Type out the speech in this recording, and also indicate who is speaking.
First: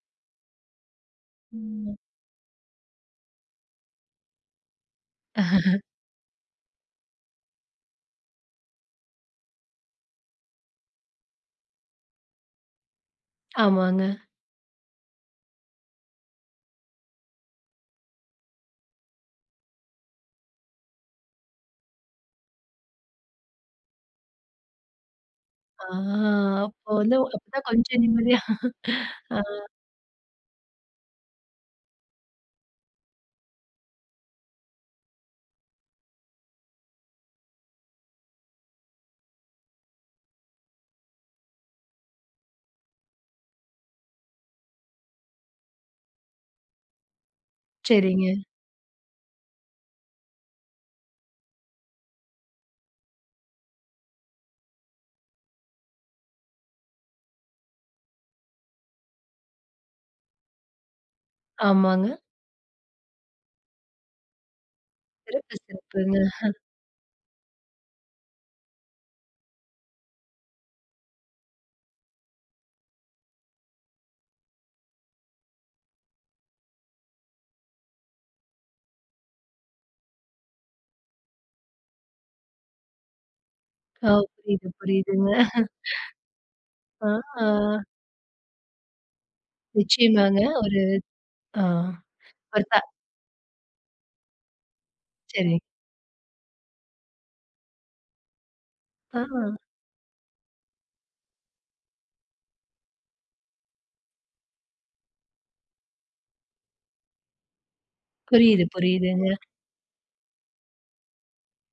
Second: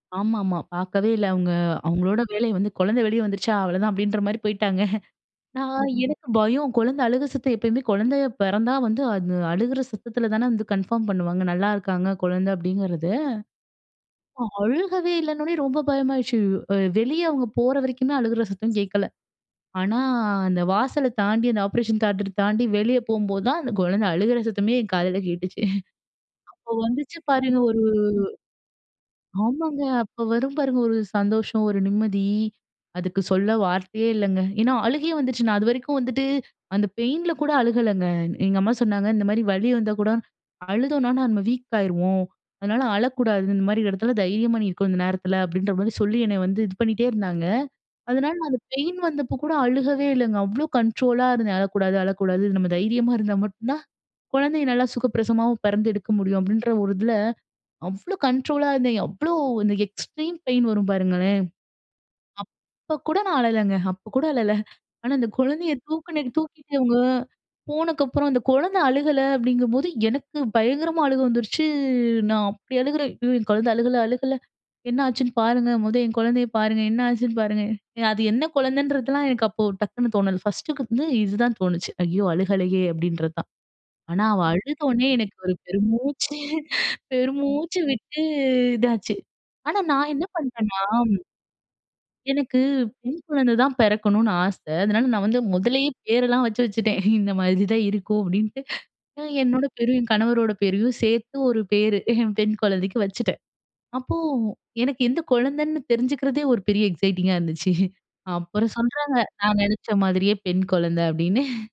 Speaker 1: ஆமாமா. பார்க்கவே இல்ல. அவுங்க,
Speaker 2: ம்.
Speaker 1: அவங்களோட வேலையே வந்து, "குழந்தை வெளிய வந்துருச்சா. அவ்வளோதான்." அப்டின்ற மாரி போய்ட்டாங்க. நான், எனக்கு பயம். குழந்தை அழுக சத்தம். எப்பயுமே குழந்தை பிறந்தா வந்து, அது அழுற சத்தத்தில தான வந்து கன்ஃபார்ம் பண்ணுவாங்க, "நல்லா இருக்காங்க குழந்தை." அப்டிங்கிறது.
Speaker 2: ஆமாங்க.
Speaker 1: அழுகவே இல்லன்னொனே ரொம்ப பயமாகிருச்சு. அ வெளிய அவங்க போற வரைக்குமே அழுற சத்தம் கேட்கல. ஆனா, அந்த வாசல தாண்டி, அந்த ஆப்பரேஷன் தியேட்டர் தாண்டி, வெளியே போகும்போது தான் அந்த குழந்தை அழுற சத்தமே என் காதுல கேட்டுச்சு.
Speaker 2: ஆ
Speaker 1: அப்போ
Speaker 2: அப்போ வந்து
Speaker 1: வந்துச்சு பாருங்க.
Speaker 2: அப்பதான்
Speaker 1: ஒரு
Speaker 2: கொஞ்சம் நிம்மதியா. ஆ.
Speaker 1: ஆமாங்க, அப்ப வரும் பாருங்க, ஒரு சந்தோஷம், ஒரு நிம்மதி. அதுக்கு சொல்ல வார்த்தையே இல்லைங்க. ஏன்னா, அழுகையே வந்துருச்சு. நான் அதுவரைக்கும் வந்துட்டு அந்த பெயின்ல கூட அழுகலங்க. எங்க அம்மா சொன்னாங்க. இந்த மாரி "வலி வந்தா கூட அழுதோம்னா, நம்ம வீக் ஆகிருவோம். அதனால அழக்கூடாது. இந்த மாரி இடத்தில தைரியமா நீ இருக்கணு, இந்த நேரத்தில." அப்டின்ற மாரி சொல்லி, என்ன வந்து இது பண்ணிட்டே இருந்தாங்க. அதனால,
Speaker 2: சரிங்க.
Speaker 1: நான் அந்த பெயின் வந்தபோ கூட அழுகவே இல்லைங்க. அவ்வளவு வீக் இருந்தேன். "அழக்கூடாது, அழக்கூடாது. நம்ம தைரியமா இருந்தா மட்டும் தான் குழந்தைய நல்லா சுகப்பிரசவமாவும் பிறந்து எடுக்க முடியும்." அப்படின்ற ஒரு இதில அவ்ளோ கண்ட்ரோலா இருந்தேன். அவ்ளோ அந்த கண்ட்ரோலா வரும் பாருங்களேன்.
Speaker 2: ஆமாங்க.
Speaker 1: அப்ப கூட நான் அழலைங்க. அப்போ கூட அழல. ஆனா, அந்த
Speaker 2: சிறப்பு.
Speaker 1: குழந்தைய
Speaker 2: சிறப்புங்க.
Speaker 1: தூக்கின, தூக்கிட்டு இவங்க போனக்கு அப்புறம், அந்த குழந்தை அழுகல, அப்படிங்கும்போது எனக்கு பயங்கரமா அழுக வந்துருச்சு. நான் அப்படி அழுகுறேன். "ஐயோ! என் குழந்தை அழுகல. அழுகல. என்னாச்சுன்னு பாருங்க. மொத என் குழந்தைய பாருங்க. என்ன ஆச்சுன்னு பாருங்க." அது என்ன குழந்தைன்றதெல்லாம், எனக்கு அப்போ டக்குனு தோணல. ஃபர்ஸ்ட்டுக்கு வந்து இதுதான் தோணுச்சு. "ஐயோ! அழுகலையே!" அப்டின்றது தான்.
Speaker 2: ஆ.
Speaker 1: ஆனா, அவள்
Speaker 2: புரியுது,
Speaker 1: அழுதோனே,
Speaker 2: புரியுதுங்க.
Speaker 1: எனக்கு ஒரு பெரு மூச்சு, பெரு
Speaker 2: ஆ.
Speaker 1: மூச்சு விட்டு இதாச்சு. ஆனா நான் என்ன
Speaker 2: நிச்சயமாங்க.
Speaker 1: பண்ணேன்னா
Speaker 2: ஒரு ஆ.
Speaker 1: எனக்கு
Speaker 2: இப்ப
Speaker 1: பெண் குழந்தை தான் பிறக்கணும்னு ஆச. அதனால நான் வந்து
Speaker 2: சரி.
Speaker 1: முதல்லயே பேரெல்லாம் வச்சு வச்சுட்டேன். இந்த மாரிதான் இருக்கும். அப்பிடீன்ட்டு. அ
Speaker 2: ஆ.
Speaker 1: என்னோட பேரும், என் கணவரோட பேரையும் சேர்த்து, ஒரு பேரு. என் பெண் குழந்தைக்கு வச்சுட்டேன். அப்போ, எனக்கு எந்த குழந்தைன்னு தெரிஞ்சுக்கிறதே, ஒரு பெரிய எக்ஸைட்டிங்கா இருந்துச்சு.
Speaker 2: புரியுது,
Speaker 1: அப்புறம் சொல்றாங்க.
Speaker 2: புரியுதுங்க.
Speaker 1: நான் நினைச்ச மாதிரியே பெண் குழந்தை அப்டின்னு.